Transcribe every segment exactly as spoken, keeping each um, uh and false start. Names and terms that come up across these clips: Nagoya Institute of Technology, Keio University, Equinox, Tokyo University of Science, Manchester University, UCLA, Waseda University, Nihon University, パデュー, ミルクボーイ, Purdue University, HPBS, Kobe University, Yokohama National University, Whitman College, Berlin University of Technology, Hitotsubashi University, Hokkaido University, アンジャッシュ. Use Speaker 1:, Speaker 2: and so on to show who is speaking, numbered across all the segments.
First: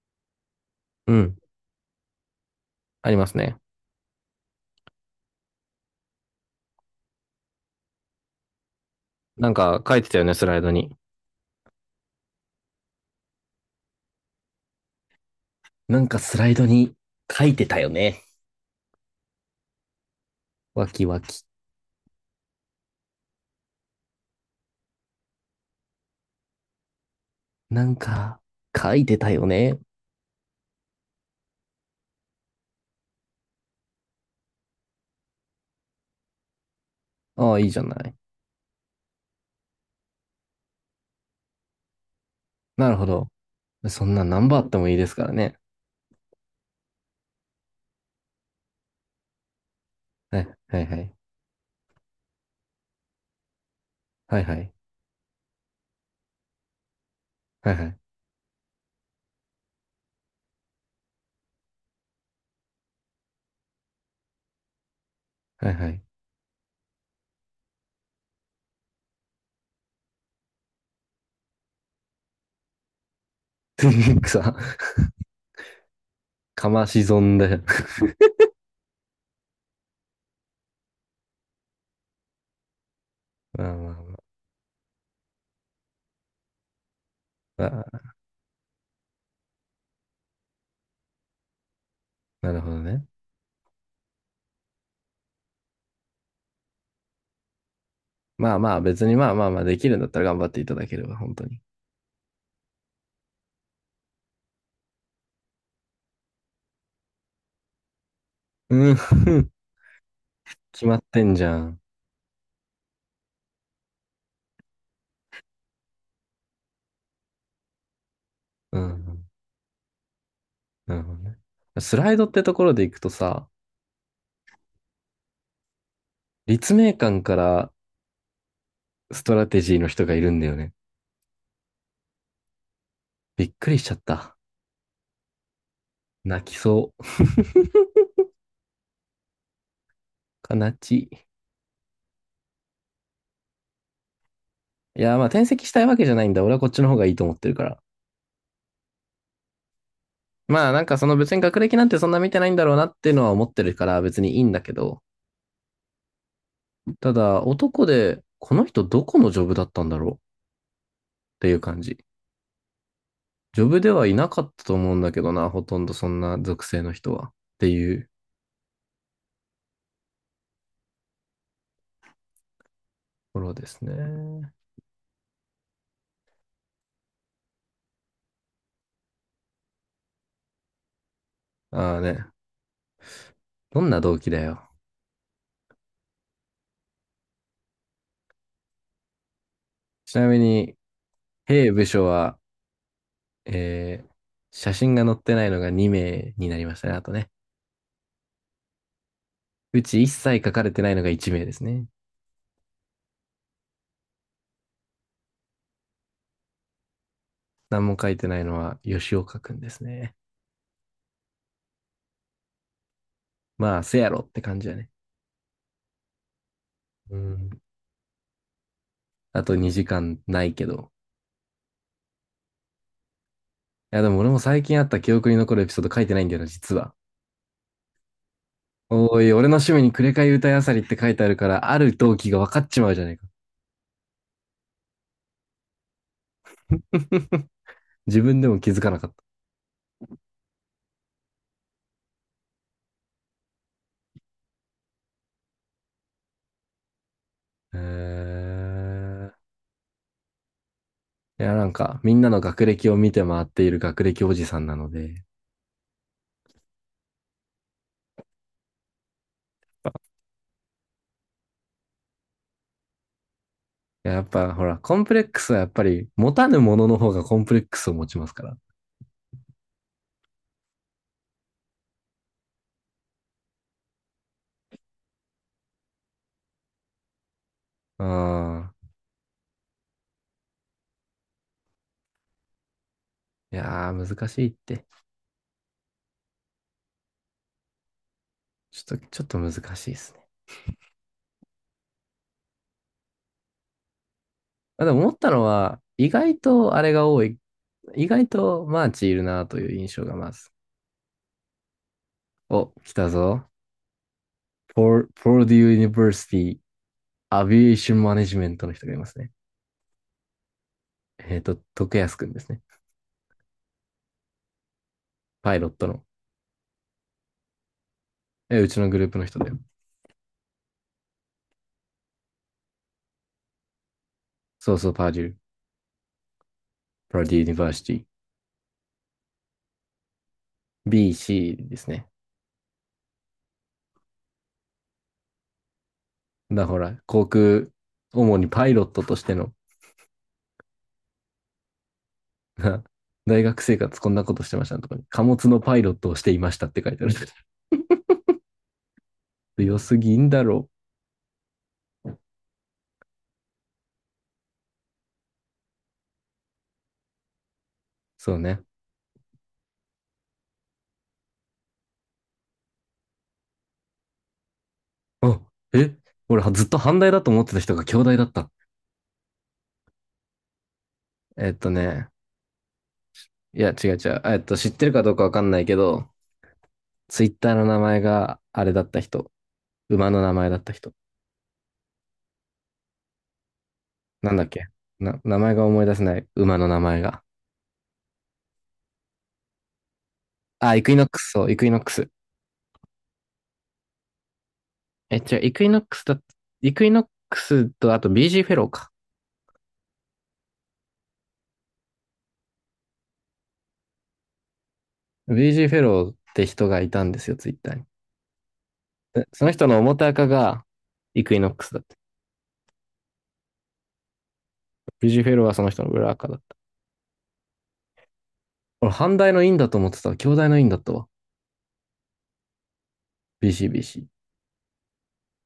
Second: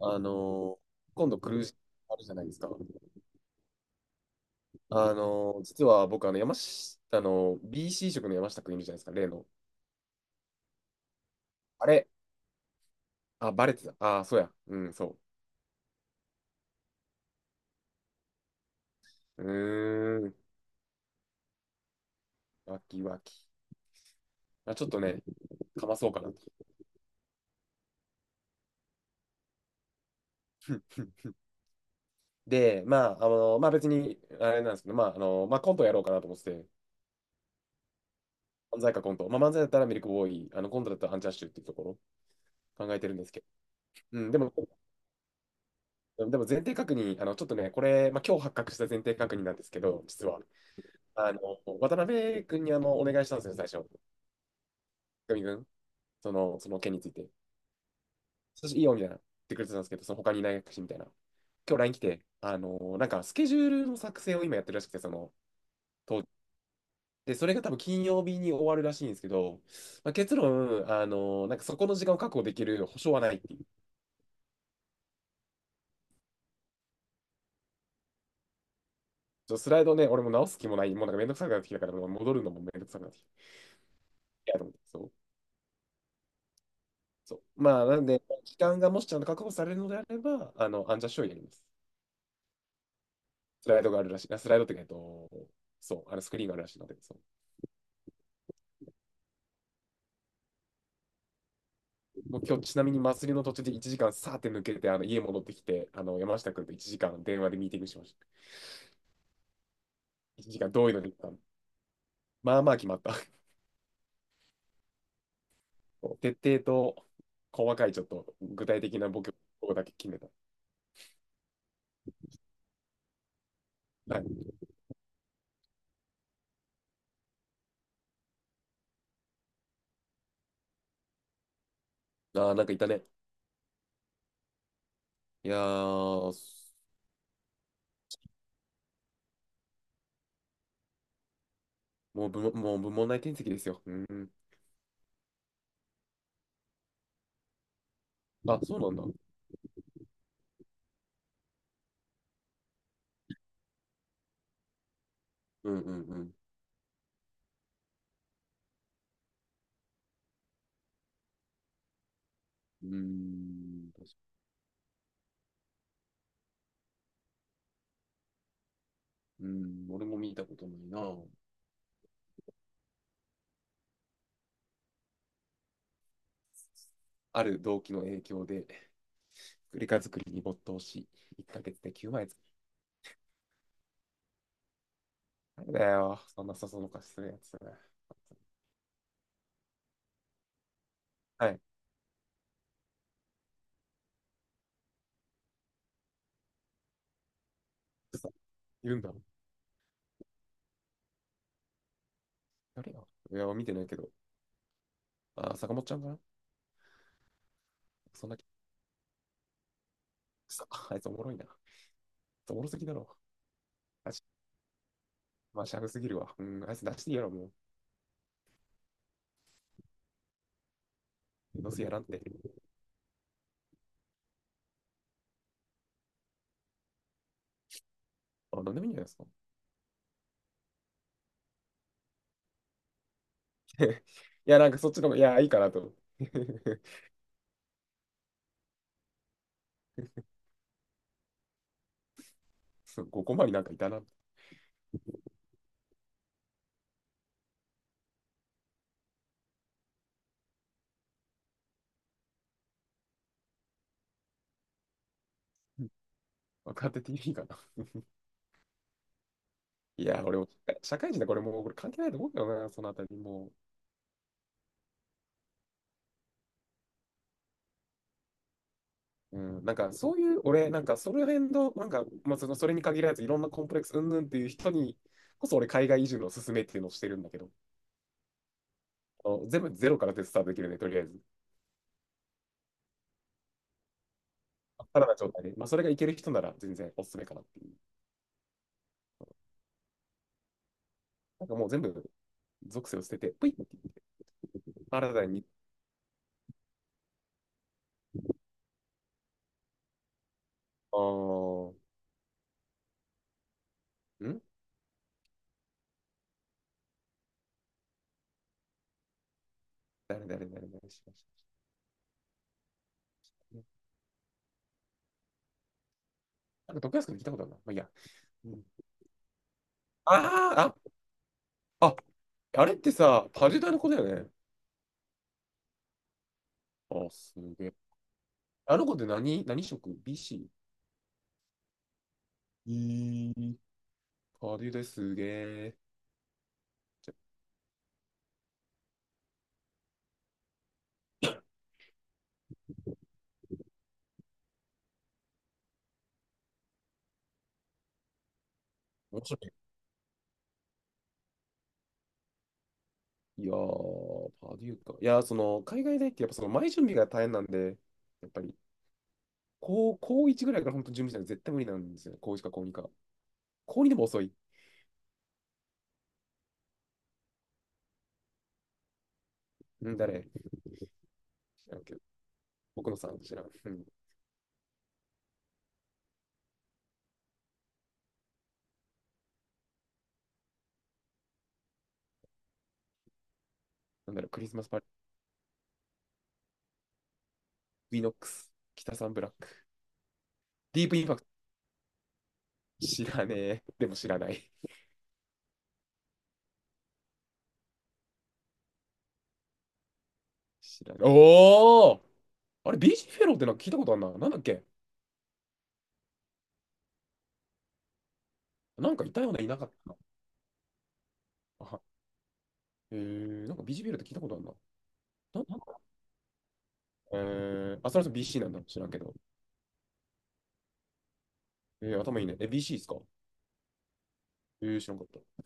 Speaker 1: あの、
Speaker 2: う
Speaker 1: 今
Speaker 2: ん。
Speaker 1: 度クルージングあるじゃないですか。
Speaker 2: ありますね。
Speaker 1: あの、実は僕、あの、山下あの ビーシー 職の山下くんいるじゃないですか、例の。
Speaker 2: なんか書いてたよね、スライドに。
Speaker 1: あれ、あ、バレてた。あ、そうや。うん、そ
Speaker 2: なんかスライドに書いてたよね。
Speaker 1: う。うーん、
Speaker 2: わきわき。
Speaker 1: わきわき。まあ、ちょっとね、かまそうかなと。
Speaker 2: なんか書いてたよね。
Speaker 1: で、まあ、あの、まあ別に、あれなんですけど、まあ、あの、まあコントやろうかなと思ってて、
Speaker 2: ああ、いいじゃない。
Speaker 1: 漫才かコント。まあ漫才だったらミルクボーイ、あの、コントだったらアンジャッシュっていうところ
Speaker 2: な
Speaker 1: 考
Speaker 2: る
Speaker 1: え
Speaker 2: ほ
Speaker 1: てるんで
Speaker 2: ど。
Speaker 1: すけど。
Speaker 2: そん
Speaker 1: う
Speaker 2: な
Speaker 1: ん、で
Speaker 2: 何
Speaker 1: も、
Speaker 2: 番あってもいいですからね。
Speaker 1: でも前提確認、あの、ちょっとね、これ、まあ今日発覚した前提確認なんですけど、実は。
Speaker 2: はい、はい、はい。
Speaker 1: あの、渡辺君にあの、お願いしたんですよね、最初。
Speaker 2: はい、はい。
Speaker 1: 久美君、その、その件について。
Speaker 2: はい、はい。
Speaker 1: そしていいよ、みたいな。言ってくれてたんですけど、その他にいないし、みたいな。今日 ライン 来て、あの、なんかスケジュールの作成を今やってるらしくて、その、
Speaker 2: はい、はい。
Speaker 1: 当時で、それが多分金曜日に終わるらしいんですけど、まあ、結論、あの、なんかそこの時間を確保できる保証はないっていう。
Speaker 2: さ、かまし損だよ。
Speaker 1: ちょスライドね、俺も直す気もない。もうなんかめんどくさくなってきたから、もう戻るのもめんどくさくなってきた。
Speaker 2: まあまあま
Speaker 1: いや、と思って、そう。そう。まあ、なん
Speaker 2: あ、
Speaker 1: で、時間がもしちゃんと確保されるのであれば、あの、アンジャッシュをやります。
Speaker 2: なるほどね。
Speaker 1: スライドがあるらしい。あスライドってか、えっと、そう、あのスクリーンがあるらしいので、そう
Speaker 2: まあまあ、別にまあまあまあ、できるんだったら頑張っていただければ、本当に。
Speaker 1: もう今日ちなみに祭りの途中でいちじかんさーって抜けて、あの家戻ってきて、あの山下君といちじかん電話でミーティングしました。
Speaker 2: うん。
Speaker 1: いちじかん
Speaker 2: 決
Speaker 1: どういう
Speaker 2: ま
Speaker 1: の
Speaker 2: っ
Speaker 1: に行っ
Speaker 2: て
Speaker 1: た
Speaker 2: ん
Speaker 1: の
Speaker 2: じゃん。
Speaker 1: まあまあ決まった。徹底と細かいちょっと具
Speaker 2: う
Speaker 1: 体的なボ
Speaker 2: ん、
Speaker 1: ケをだけ決めた。
Speaker 2: なるほどね。スライドってところでいくとさ、
Speaker 1: はい、
Speaker 2: 立命館からストラテジーの人がいるんだよね。
Speaker 1: ああ、なんかいたね。
Speaker 2: びっくりしちゃった。
Speaker 1: いやー、
Speaker 2: 泣きそう。悲ちい。
Speaker 1: もう部門もう部門内転籍ですよ。うん。
Speaker 2: いや、まあ転籍したいわけじゃないんだ。俺はこっちの方がいいと思ってるから。
Speaker 1: あ、そうなんだ。
Speaker 2: まあ、なんかその別に学歴なんてそんな見てないんだろうなっていうのは思ってるから別にいいんだけど、
Speaker 1: うんうんうん。
Speaker 2: ただ男でこの人どこのジョブだったんだろうっていう感じ。
Speaker 1: うー
Speaker 2: ジョブで
Speaker 1: ん、
Speaker 2: は
Speaker 1: 確
Speaker 2: い
Speaker 1: か
Speaker 2: なかったと思うんだけどな、ほとんどそんな属性の人は。っていうと
Speaker 1: うん、俺も見たことないな。
Speaker 2: ころですね。
Speaker 1: ある動機の影響で、作りか作りに没頭し、いっヶけで
Speaker 2: ああ
Speaker 1: 9
Speaker 2: ね。
Speaker 1: 枚作る。
Speaker 2: どんな動機だよ。
Speaker 1: なんだよ、そんな誘そのかしするやつ。
Speaker 2: ちなみに、
Speaker 1: はい。
Speaker 2: 兵部署はえー写真が載ってないのがに名になりましたね。あとね。
Speaker 1: くそ、いるんだ。
Speaker 2: うち一切書かれてないのがいち名ですね。
Speaker 1: 誰よ。いや、見てないけど。あ、坂本ちゃんかな
Speaker 2: 何も書い
Speaker 1: そ
Speaker 2: て
Speaker 1: んな、
Speaker 2: ないのは吉岡くんですね。
Speaker 1: さ、あいつおもろいな。おもろすぎだろ。
Speaker 2: まあ、せや
Speaker 1: あ
Speaker 2: ろ
Speaker 1: し、
Speaker 2: って感じやね。
Speaker 1: まあ、シャフすぎるわ。うん、あいつ出してい
Speaker 2: う
Speaker 1: いやろ、も
Speaker 2: ん。
Speaker 1: う。
Speaker 2: あとにじかんないけど。
Speaker 1: どうせやらんって。
Speaker 2: いや、でも俺も最近あった記憶に残るエピソード書いてないんだよな、実は。
Speaker 1: あ、なんでもいいんじゃないです
Speaker 2: お
Speaker 1: か。
Speaker 2: い、俺の趣味にくれかい歌いあさりって書いてあるから、ある動機が分かっちまうじゃないか。
Speaker 1: いや、なんかそっちの方が、いや、いいかなと思って。
Speaker 2: 自分でも気づかなかった。
Speaker 1: そう、ごコマになんかいたな。
Speaker 2: えー、いや、なんか、みんなの学歴を見て回っている学歴おじさんなので、
Speaker 1: 若手いいかな。いや、俺も、社会人だ、これもう、これ関係ないと思うけどな、そのあたり。もう、
Speaker 2: いややっぱほら、コンプレックスはやっぱり持たぬものの方がコンプレックスを持ちますから。
Speaker 1: うん、なんかそういう、俺、なんかその辺の、なんか、まあ、そのそれに限らず、いろんなコンプレックスうんぬんっていう人にこそ、俺、海外移住のおすすめっていうのをしてるんだけど、
Speaker 2: うん。
Speaker 1: あの全部ゼロからでスタートできるね、とりあえず。
Speaker 2: いやー、難しいって。
Speaker 1: さらな状態で、まあ、それがいける人なら全然おすすめかなっていう。
Speaker 2: ちょっと、ちょっと難しいですね。
Speaker 1: なんかもう全部属性を捨てて、ぷいって言っ
Speaker 2: あ、
Speaker 1: て、
Speaker 2: でも思
Speaker 1: 新
Speaker 2: っ
Speaker 1: た
Speaker 2: たの
Speaker 1: に、
Speaker 2: は、意外とあれが多い。意外とマーチいるなという印象がまず。
Speaker 1: あー、
Speaker 2: お、来たぞ。
Speaker 1: ん
Speaker 2: ポーデュー・ユニバーシティ・アビエーション・マネジメントの人がいますね。
Speaker 1: 誰誰誰誰しまし
Speaker 2: えっと、徳安くんですね。
Speaker 1: たね。
Speaker 2: パイロットの。
Speaker 1: なんか、徳安君聞いたことあるな。まあ、いいや。う
Speaker 2: え、
Speaker 1: ん、
Speaker 2: うちのグループの人だよ。
Speaker 1: あー、あ、あ、あれってさ、パジュダの子だよね。
Speaker 2: そうそう、パーデュー。
Speaker 1: あ、
Speaker 2: パーデュ
Speaker 1: す
Speaker 2: ー・ユニ
Speaker 1: げ
Speaker 2: バー
Speaker 1: え。
Speaker 2: シティ。
Speaker 1: あの子って何、何職？ ビーシー？
Speaker 2: ビーシー ですね。
Speaker 1: えー、パデューですげえ。
Speaker 2: だほら、
Speaker 1: じゃ
Speaker 2: 航空、主にパイロットとしての、大学生活こんなことしてましたとかに、貨物のパイロットをしていましたって書いてある。
Speaker 1: 面白い。
Speaker 2: 良すぎんだろう。
Speaker 1: いやー、パデューか。いやー、その、海外大ってやっぱその前準備が大変なんで、やっ
Speaker 2: そう
Speaker 1: ぱり、
Speaker 2: ね。
Speaker 1: 高、高いちぐらいから本当準備しないと絶対無理なんですよね。高いちか高にか。高にでも遅い。
Speaker 2: あ、え俺ずっと反対だと思ってた人が兄弟だった。
Speaker 1: うん、誰
Speaker 2: えっと
Speaker 1: 知らんけど。
Speaker 2: ね、
Speaker 1: 僕のさん知らん。
Speaker 2: いや
Speaker 1: うん。
Speaker 2: 違う違う。えっと、知ってるかどうかわかんないけど、ツイッターの名前があれだった人。馬の名前だった人。
Speaker 1: なんだろう、
Speaker 2: なん
Speaker 1: ク
Speaker 2: だっ
Speaker 1: リスマ
Speaker 2: け
Speaker 1: スパーティ
Speaker 2: な、名前が思い出せない。馬の名前が。
Speaker 1: ー、ウィノックス、北サンブラック、
Speaker 2: あ、イ
Speaker 1: ディー
Speaker 2: クイ
Speaker 1: プ
Speaker 2: ノ
Speaker 1: イン
Speaker 2: ッ
Speaker 1: パ
Speaker 2: ク
Speaker 1: クト、
Speaker 2: ス、そう、イクイノックス。
Speaker 1: 知らねえ。でも知らない。
Speaker 2: え、違う、イクイノックスだ、イクイノックスと、あと ビージー フェローか。
Speaker 1: 知らない。おーあれ、ビージーフェローってなんか聞いたことあんな。なんだっけ
Speaker 2: ビージー フェローって人がいたんですよ、ツイッターに。
Speaker 1: なんかいた
Speaker 2: で
Speaker 1: ような、
Speaker 2: そ
Speaker 1: い
Speaker 2: の
Speaker 1: な
Speaker 2: 人
Speaker 1: かっ
Speaker 2: の
Speaker 1: たな。
Speaker 2: 表赤がイクイノックス
Speaker 1: あ、
Speaker 2: だった。
Speaker 1: えー、なんかビージーフェローって聞いたことあんな。
Speaker 2: ビージー フェ
Speaker 1: な
Speaker 2: ローは
Speaker 1: なん
Speaker 2: その
Speaker 1: か
Speaker 2: 人の裏赤だった。
Speaker 1: えー、あ、それは ビーシー なんだ。知ら
Speaker 2: 俺、
Speaker 1: んけど。
Speaker 2: 反対の院だと思ってたわ。兄弟の院だったわ。
Speaker 1: えー、頭いいね。え、ビーシー ですか
Speaker 2: ビーシービーシー。
Speaker 1: えー、知らんかった。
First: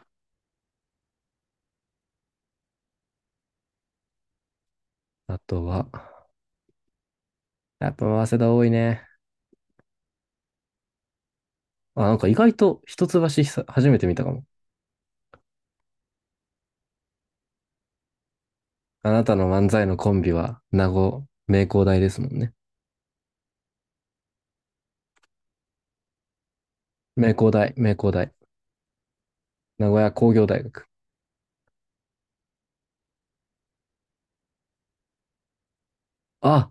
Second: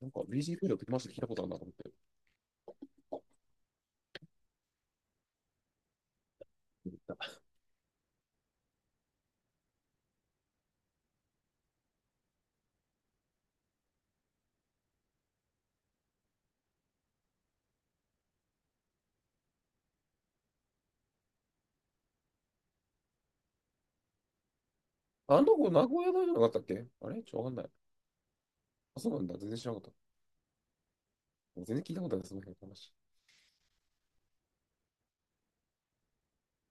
Speaker 1: なんか ビーシー フードってマジで聞いたことあるなと思って。
Speaker 2: あとは、やっぱ、早稲田多いね。あ、なんか意外と一橋久初めて見たかも。あなたの漫才のコンビは、名護、名工大ですもんね。
Speaker 1: ああの子、名古屋大じゃなかったっけあれ
Speaker 2: 名
Speaker 1: ちょ、わ
Speaker 2: 工
Speaker 1: かんな
Speaker 2: 大、
Speaker 1: い。
Speaker 2: 名工大。
Speaker 1: あ、そうなんだ。全然知らな
Speaker 2: 名
Speaker 1: かっ
Speaker 2: 古
Speaker 1: た。
Speaker 2: 屋工業大学。
Speaker 1: もう全然聞いたことない、その辺の話。
Speaker 2: あ、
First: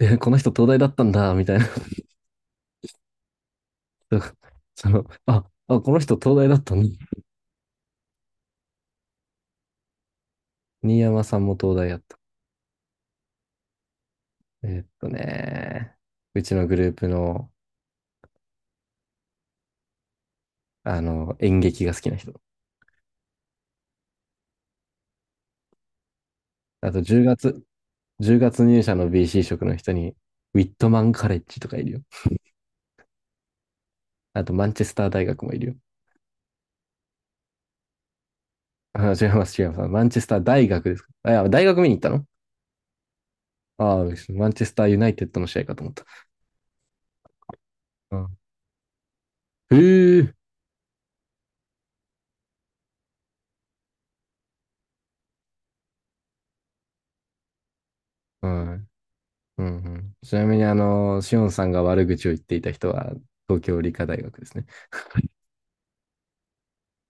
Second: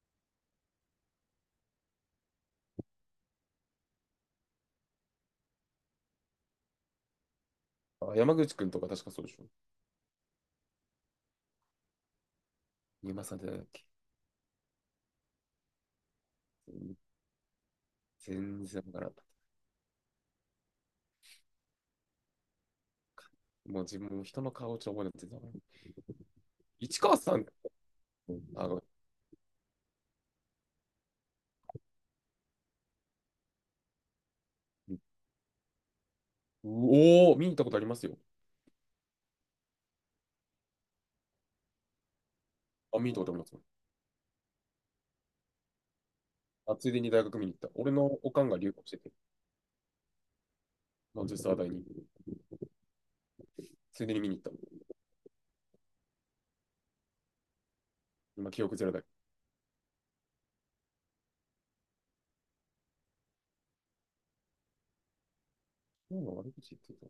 Speaker 2: え、この人東大だったんだ、みたいな。だからその、あ、あ、この人東大だったのに
Speaker 1: あ、山口くんとか確かそうでしょ。
Speaker 2: 新山さんも東大やった。
Speaker 1: 山さんじゃないっけ
Speaker 2: えーっとね、うちのグループの、
Speaker 1: 全然わからん。
Speaker 2: あの、演劇が好きな人。
Speaker 1: もう自分も人の顔をちょっと覚えなくてた。
Speaker 2: あ
Speaker 1: 市
Speaker 2: と
Speaker 1: 川
Speaker 2: 10
Speaker 1: さん、
Speaker 2: 月、じゅうがつ
Speaker 1: あの、
Speaker 2: 入
Speaker 1: う
Speaker 2: 社の ビーシー 職の人に、ウィットマンカレッジとかいるよ。あと、マンチェスター大学もいるよ。
Speaker 1: おー、見に行ったことありますよ。
Speaker 2: あ、違います、違います。マンチェスター大学ですか。あ、いや、大学見に行ったの、
Speaker 1: あ、見に行ったことありますよ。
Speaker 2: ああ、マンチェスターユナイテッドの試合かと思った。
Speaker 1: あ、ついでに大学見に行った。俺の
Speaker 2: うん、
Speaker 1: おかんが留学してて、
Speaker 2: へえ、
Speaker 1: まあ、実は大に、ついでに見に行った。
Speaker 2: う
Speaker 1: ま記憶ゼ
Speaker 2: ん
Speaker 1: ロだけ
Speaker 2: うんうん、ちなみに、あの、しおんさんが悪口を言っていた人は、東京理科大学ですね。
Speaker 1: ど。今悪口言ってた。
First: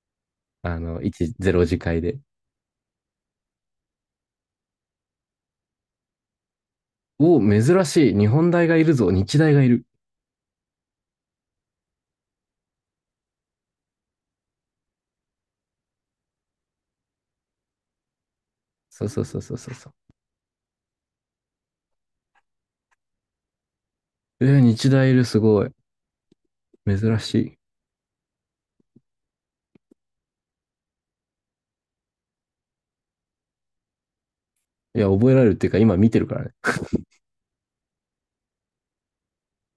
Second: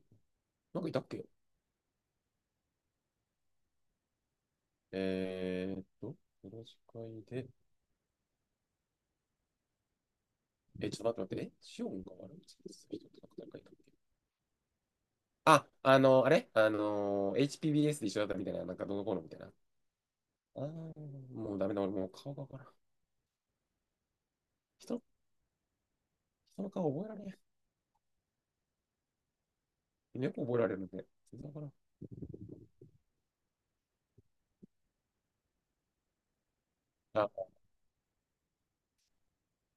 Speaker 2: あ
Speaker 1: なんかいた
Speaker 2: の、
Speaker 1: っけ
Speaker 2: いち、ゼロ次会で。
Speaker 1: えー、っと、よろしく
Speaker 2: お、
Speaker 1: で。
Speaker 2: 珍しい。日本大がいるぞ。日大がいる。
Speaker 1: え、ちょっと待って待って。え、シオンが悪口言ってた人ってなんか誰かいたっけあ、あのー、あれあのー、エイチピービーエス で一緒だったみたいな、なんかど
Speaker 2: そ
Speaker 1: の
Speaker 2: う
Speaker 1: こう
Speaker 2: そ
Speaker 1: の
Speaker 2: う
Speaker 1: みた
Speaker 2: そ
Speaker 1: い
Speaker 2: う
Speaker 1: な。
Speaker 2: そうそうそう。
Speaker 1: あー、もうダメだ、俺もう顔がわからん。
Speaker 2: えー、日
Speaker 1: 人の、
Speaker 2: 大いる。すごい。
Speaker 1: 人の顔覚え
Speaker 2: 珍
Speaker 1: られな
Speaker 2: し
Speaker 1: い。よく覚えられるんで、全然わか
Speaker 2: い。いや、覚えられるっていうか、今見てるからね。
Speaker 1: らん。あ、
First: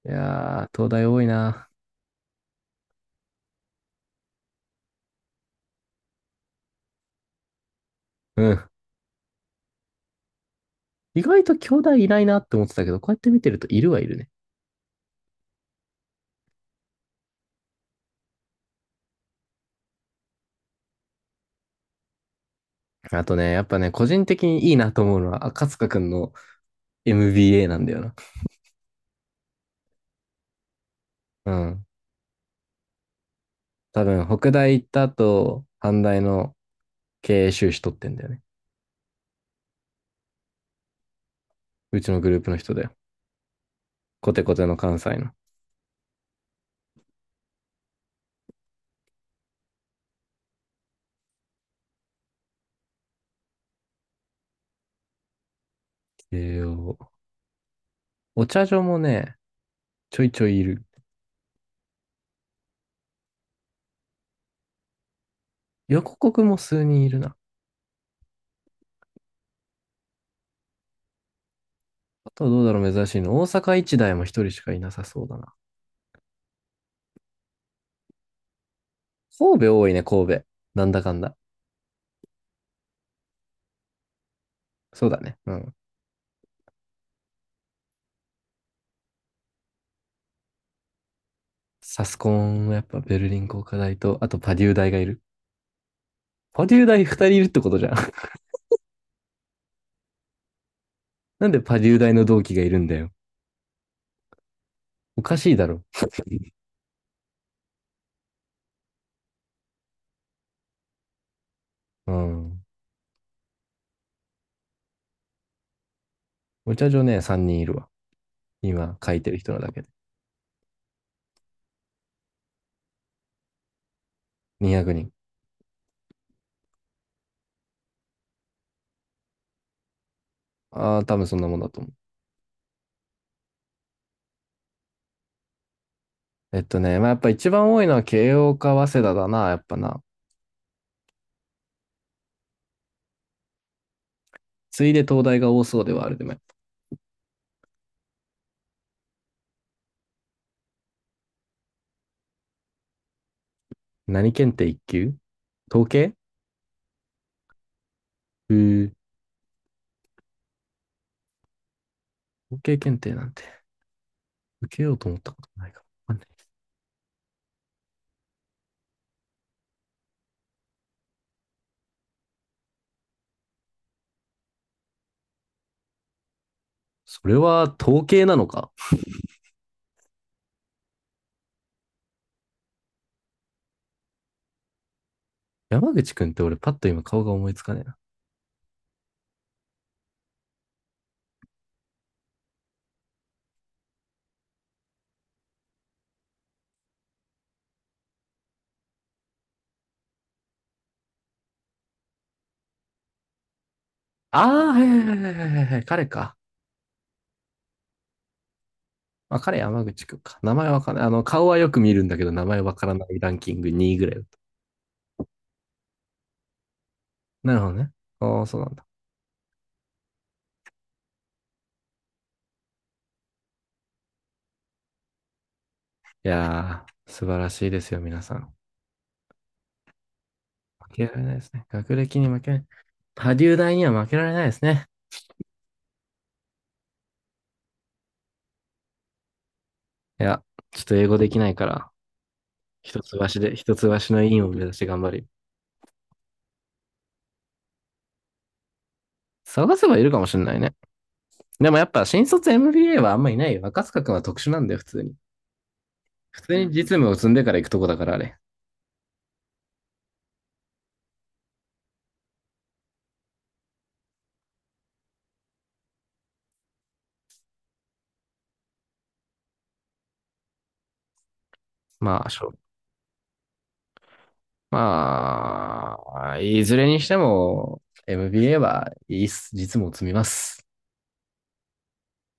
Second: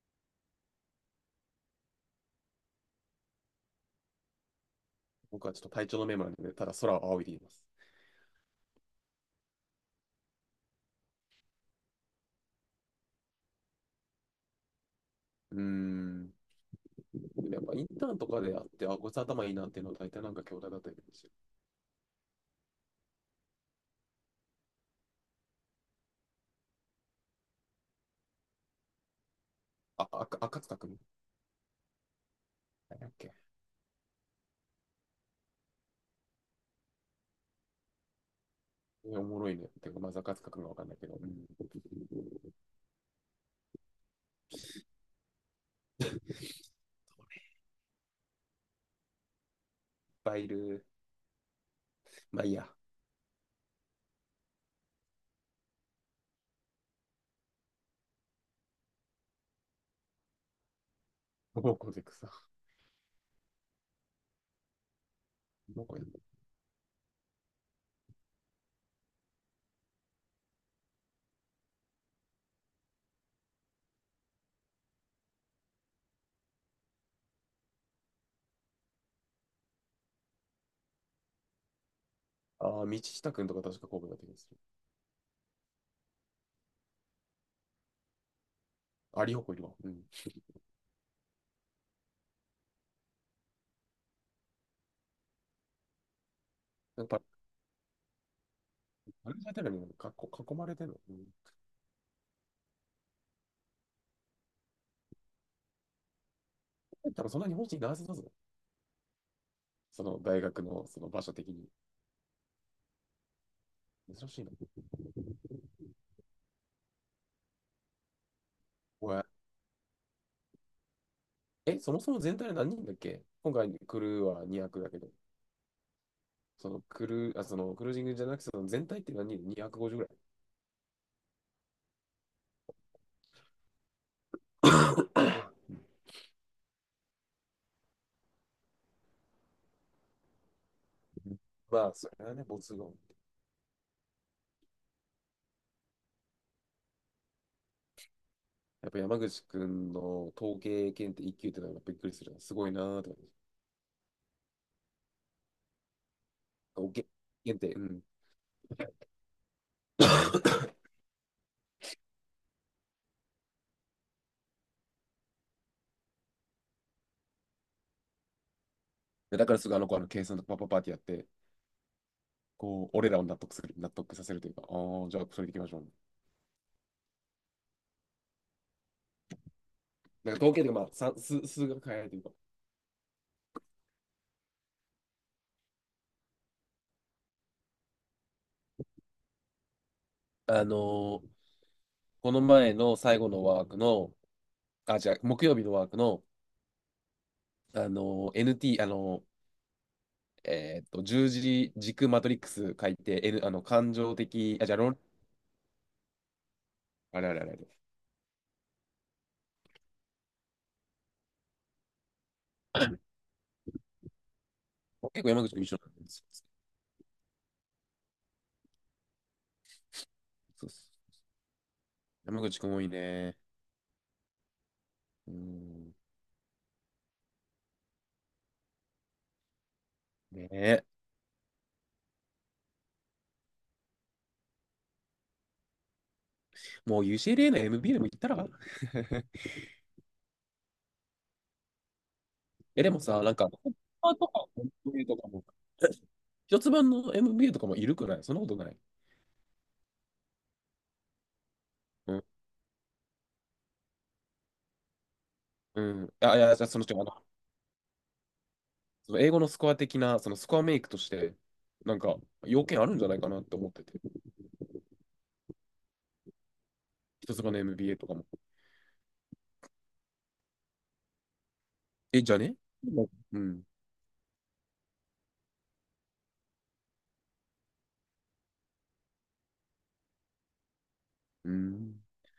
Speaker 2: いやー、東大多いな。
Speaker 1: 僕はちょっと体調のメモなんで、ただ空を仰いでいます。
Speaker 2: うん。意外と京大いないなって思ってたけど、こうやって見てるといるはいるね。
Speaker 1: うーん。でもやっぱインターンとかであって、あ、こいつ頭いいなっていうのは大体なんか兄弟だったりするんですよ
Speaker 2: あとね、やっぱね、個人的にいいなと思うのは、赤塚くんの エムビーエー なんだよな。
Speaker 1: あ、あ、赤塚く
Speaker 2: うん。
Speaker 1: なんだっけ
Speaker 2: 多分、北大行った後、阪大の経営修士取ってんだよね。
Speaker 1: おもろいね。てか、まあ、ザカツカ君がわかんないけど。うん
Speaker 2: うちのグループの人だよ。コテコテの関西の。
Speaker 1: バイル、まあいいや。
Speaker 2: 経営、お茶所もね、ちょいちょいいる。
Speaker 1: モモコゼクさん。モ
Speaker 2: 横
Speaker 1: や
Speaker 2: 国も数人いるな。あとはどうだろう、珍しいの。大阪一大も一人しかいなさそうだな。神戸多いね、神戸。なんだかんだ。
Speaker 1: ああ、道下君とか確か神戸だった気がする。
Speaker 2: そうだね。うん。
Speaker 1: あ、リホコいるわ。うん。
Speaker 2: サスコンもやっぱベルリン工科大と、あとパデュー大がいる。パデュー大
Speaker 1: や
Speaker 2: 二
Speaker 1: っぱ、
Speaker 2: 人いるってことじゃん。
Speaker 1: あれじゃてるのにかっこ囲まれてるの。うん。
Speaker 2: なんでパデュー大の同期がいるんだよ。おかしいだろ。
Speaker 1: 多分そんなに本人ないはずだぞ。その大学のその場所的に。
Speaker 2: うん。
Speaker 1: 珍しいな。
Speaker 2: お茶所ね、三人いるわ。今
Speaker 1: お
Speaker 2: 書い
Speaker 1: や
Speaker 2: てる人のだけで。
Speaker 1: え、そもそも全体で何人だっけ今回クルーはにひゃく
Speaker 2: 200
Speaker 1: だけど、
Speaker 2: 人。
Speaker 1: そのクルー、あ、そのクルージングじゃなくて、その全体って何人？ にひゃくごじゅう ぐらい。
Speaker 2: ああ、多分そんなもんだと思 う。えっとね、まあ、やっぱ一番多いのは慶応か早稲田だな、やっぱな。
Speaker 1: まあ、それはね、没後。
Speaker 2: ついで東大が多そうではあるでも。
Speaker 1: やっぱ山口くんの統計検定いっ級ってのはやっぱびっくりするな。すごいなーとか。
Speaker 2: 何検定いっきゅう級？統計？
Speaker 1: おけ検定、うん。
Speaker 2: うー、統計検定なんて受けようと思ったことないかもかんない。
Speaker 1: でだからすぐあの子あの計算とかパッパッパーってやって、こう、俺らを納得する、納得させるというか、ああ、じゃあそれでいきましょう、ね
Speaker 2: それは統計なのか？
Speaker 1: なんか統計というか、まあ、算数、数学変えないというか。
Speaker 2: 山口くんって俺パッと今顔が思いつかねえな。
Speaker 1: あのーこの前の最後のワークの、あ、じゃ木曜日のワークの、あのー エヌティー、あのーえーっと、十字軸マトリックス書いて、N、あの、感情
Speaker 2: あ
Speaker 1: 的、あ、
Speaker 2: あ、
Speaker 1: じゃあ
Speaker 2: はいは
Speaker 1: 論、
Speaker 2: いはいはいはい、彼か。
Speaker 1: あれあれあれあれ。
Speaker 2: まあ、彼山口くんか。名前わかんない。あの、顔はよく見るんだけど、名前わからないランキングにいぐらいだった。
Speaker 1: 結構山口くん一緒なんです。
Speaker 2: なるほどね。ああ、そうなんだ。
Speaker 1: そうっす山口くん多いね。うん。
Speaker 2: いやー、素晴らしいですよ、皆さん。
Speaker 1: ねえ。
Speaker 2: 負けられないですね。学歴に負けない。波竜大には負けられないですね。
Speaker 1: もう ユーシーエルエー の エムビーエー でも行ったら
Speaker 2: いや、ちょっと英語できないから、
Speaker 1: え、で
Speaker 2: 一
Speaker 1: もさ、なん
Speaker 2: 橋
Speaker 1: か、
Speaker 2: で、
Speaker 1: ホッ
Speaker 2: 一橋
Speaker 1: パー
Speaker 2: の
Speaker 1: と
Speaker 2: 委員
Speaker 1: か
Speaker 2: を目
Speaker 1: m
Speaker 2: 指して頑
Speaker 1: b
Speaker 2: 張
Speaker 1: と
Speaker 2: る。
Speaker 1: かも、一つ版の エムビーエー とかもいるくないそんなことない。
Speaker 2: 探せばいるかもしれないね。でもやっぱ
Speaker 1: うん。
Speaker 2: 新卒 エムビーエー はあんまいないよ。若塚くんは特殊なんだよ、普通に。
Speaker 1: うん。あ、い
Speaker 2: 普
Speaker 1: や、じ
Speaker 2: 通
Speaker 1: ゃあ
Speaker 2: に
Speaker 1: その、
Speaker 2: 実
Speaker 1: 違うあ
Speaker 2: 務を
Speaker 1: の、
Speaker 2: 積んでから行くとこだからあれ。
Speaker 1: その英語のスコア的な、そのスコアメイクとして、なんか、要件あるんじゃないかなって思ってて。一つ版の エムビーエー とかも。え、
Speaker 2: まあ、
Speaker 1: じゃ
Speaker 2: しょ
Speaker 1: ねうん。うん。
Speaker 2: まあ、いずれにしても エムビーエー はいいっす。実務を積みます。
Speaker 1: うん